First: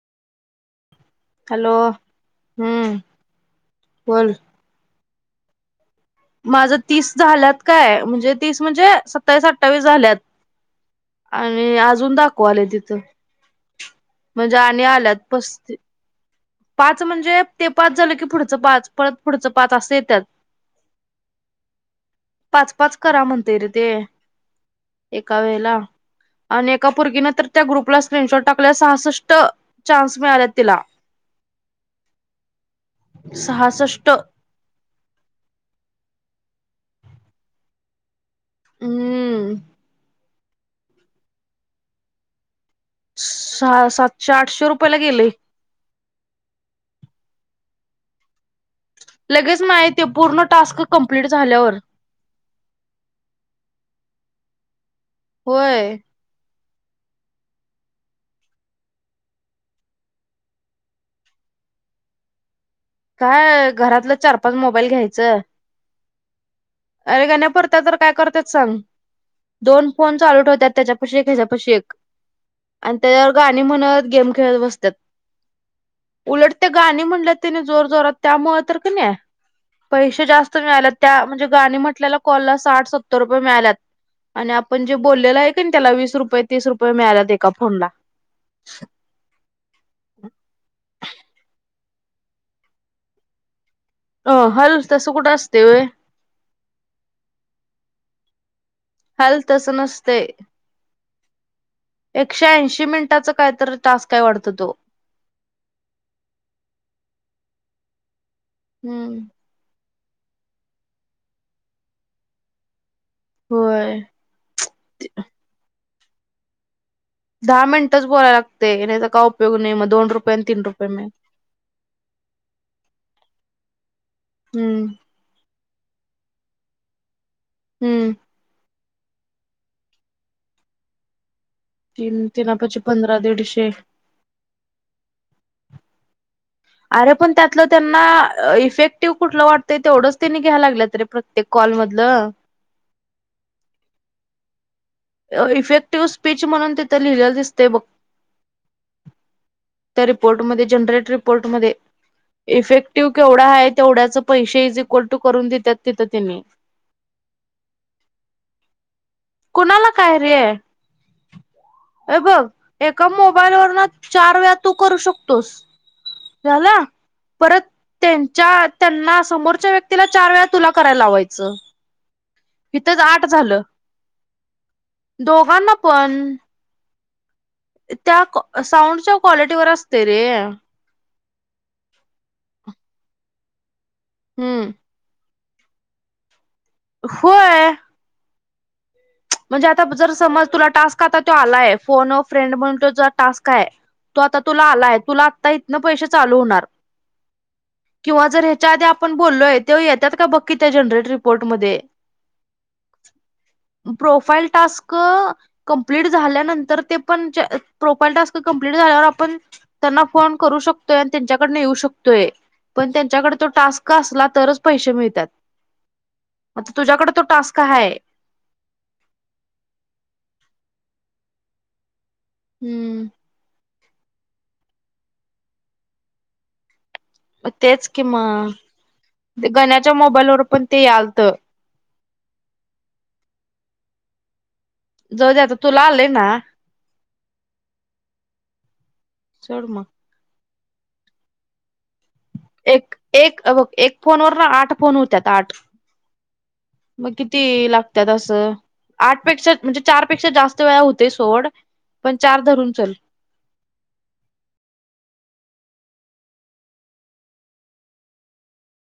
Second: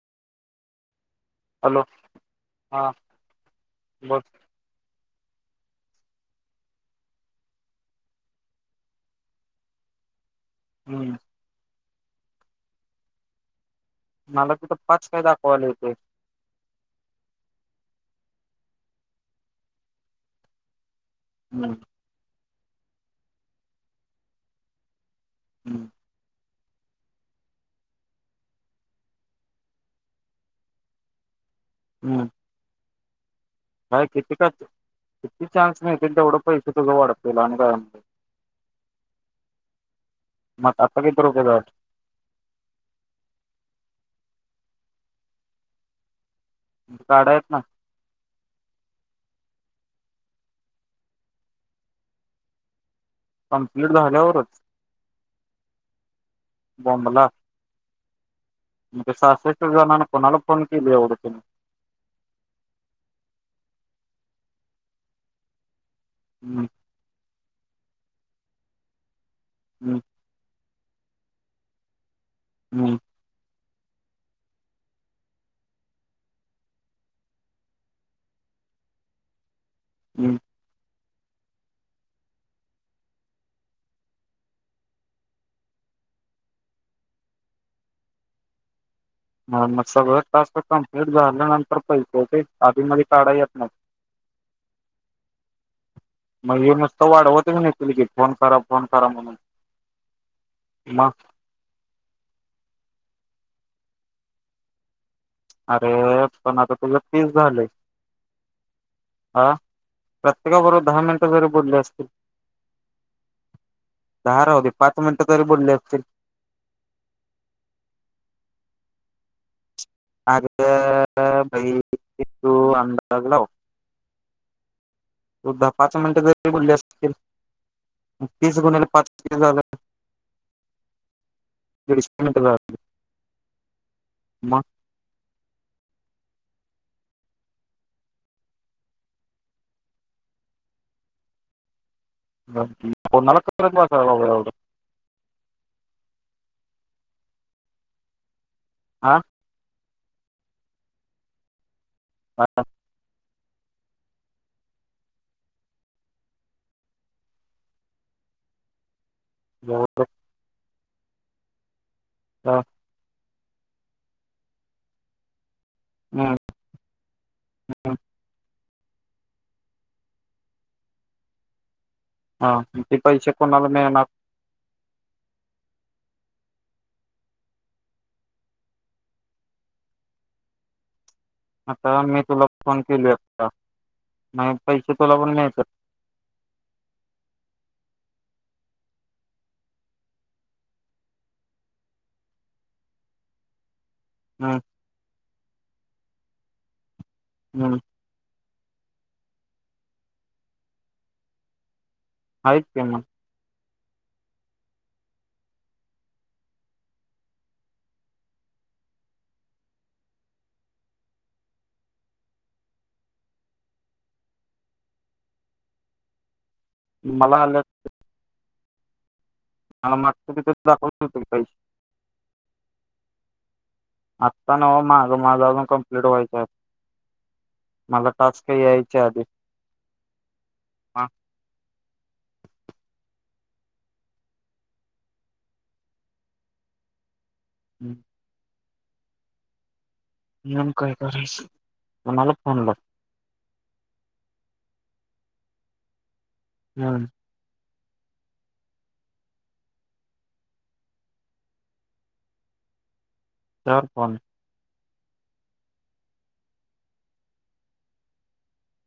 Hello! हा हम्म बोल. माझं तीस झाल्यात काय म्हणजे, तीस म्हणजे सत्तावीस अठ्ठावीस झाल्यात. हम्म आणि आज अजून दाखवालंय तिथं. मला म्हणजे तिथं आणि पाच आल्यात काय दाखवायला पस्ती येतय पाच म्हणजे ते पाच झालं की, पुढचं पाच परत पुढचं पाच असं येत्यात. हम्म. पाच पाच करा म्हणतय रे ते. एका वेळेला हम्म आणि एका पोरगीने तर त्या ग्रुपला स्क्रीनशॉट टाकल्याय सहासष्ट चान्स मिळाल्यात तिला. हम्म. काय सहासष्ट किती टास्क? किती चान्स मिळतील तेवढं पै से तेवढं वाढतील आणि काय हम्म. मग आता आपले किती रुपये झालं सहा सातशे आठशे रुपयला गेले. काढाय येत नाय. लगेच नाहीत ते पूर्ण टास्क कंप्लीट झाल्यावर. कंप्लीट झाल्यावरच. होय. बोंबला म काय सहासष्ट जाणांना कोणाला फोन केले एवढे तिने? काय घरातलं चार-पाच मोबाईल घ्यायचं हम्म. वेगाने परता तर काय करत्यात सांग? दोन हम्म फोन चालू ठेवत्यात त्याच्यापाशी एक, ह्याच्यापाशी एक आणि हम्म त्याच्यावर गा णी म्हणत गेम खेळत बसत्यात. उलट त्या गाणी म्हणलं तिने जोर जोरात त्यामुळे तर किनाय पैसे हम्म जास्त मिळाल्यात. त्या म्हणजे गाणी म्हटल्याला कॉलला साठ-सत्तर रुपये मिळाल्यात आणि आपण जे बोललेलं आहे की नाही त्याला वीस रुपये, तीस रुपये मिळाल्यात एका फोनला. ह मग सगळं टास्क कंप्लीट झाल्या नं तर पैसे येते आधीमधी काढाय येत नाय. अं हल तसं कुठं असतय व्हय? मग हे नुसतं वाढवतच नेतील की फोन करा फोन करा म्हणून हल तसं नसतय. मग एकशे ऐंशी मिनिटांचा कायतर टास्क हाय वाडतो तो अरे पण आता तुझं तीस झालंय. हूं हा प्रत्येकाबरोबर दहा मिनिटं जरी बोलले असतील. होय दहा राहू दे पाच मिनिटं तरी बोलले असतील. दहा मिनिटच बोलाया लागतय नाय तर का उपयोग नाही म दोन रुपये आणि तीन रुपये अगं बाई किती पण तू अंदाज लाव हम्म पाच मिनिटं तरी बोलली असतील. हम्म म तीस गुणिले पाच [unintelligible] झाल. तीन तीनापाची पंधरा दीडशे अरे पण त्यातलं त्यांना अ इफेक्टिव्ह कुठलं वाटतंय तेवढंच त्यांनी घ्यायला लागल्यात प्रत्येक कॉलमध- ल मग कोणाला [unintelligible] करायला लावल एवढं इफेक्टिव्ह स्पीच म्हणून तिथं लिहिलेला दिसतय बघ आ त्या रिपोर्टमध्ये जनरेट रिपोर्टमध्ये इफेक्टिव्ह जेवढ आहे तेवढ्याच पैसे इज इक्वल टू करून देतात तिथे तिनी कोणाला काय रे ये बग एका मो मोबाईल वरन चार वेळा तू करू शकतोस. हम्म झाला परत त्यांच्या त्यांना समोरच्या व्यक्तीला चार वेळा तुला करायला लावायचं. हा ते इथच आठ पैसे झालं. कोणाला मिळणार दोघांना पण त्या साऊंडच्या क्वालिटीवर असतय रे आता मी तुला फोन केलंय आता म हम्म पैसे तुला पण मिळ [inaudible] होय. म्हणजे आता जर समज तुला टास्क आता त्यो आलाय. फोन अ फ्रेंड म्हणून तो जो टास्क आहे. तू आता हम्म तुला आलाय, तुला आत्ता इतन पैसे चालू होणार, हम्म किंवा जर हे, त्या आधी आपण बोललोय, त्याव येत्यात का बकी त्या जनरेट रिपोर्टमध्ये. हायच की, मग प्रोफाईल टास्क कंप्लीट झाल्या नंतर, ते पण प्रोफाईल टास्क कंप्लीट झाल्यावर, आपण त्यांना फोन करू शकतोय, आणि त्यांच्याकडनं येऊ शकतोय पण त्यांच्याकडे तो टास्क असला, तरच पैसे मिळतात. म तुझ्याकडे तो मला टास्क आल्यात हाय मला मागचं [unintelligible] तीथ दाखवतो तुम्ही काही हम्म! आत्ता नव मागं माझं अजून कम्प्लीट व्हायचं. तेच कि, मला टास्क यायच्या आधी मग गण्याच्या मोबाईलवर पण ते यालतं. जाऊ द्या, आता तूला आलयं ना. हम्म! चढ मग [unintelligible] काय करायच. एक एक हे बघ एक फोन वर न आठ फोन होत्यात, आठ मग किती लाग त्यात असं आठ पेक्षा म्हणजे चार पेक्षा जास्त वेळा होतय, सोड पण चार धरून चला. दर पण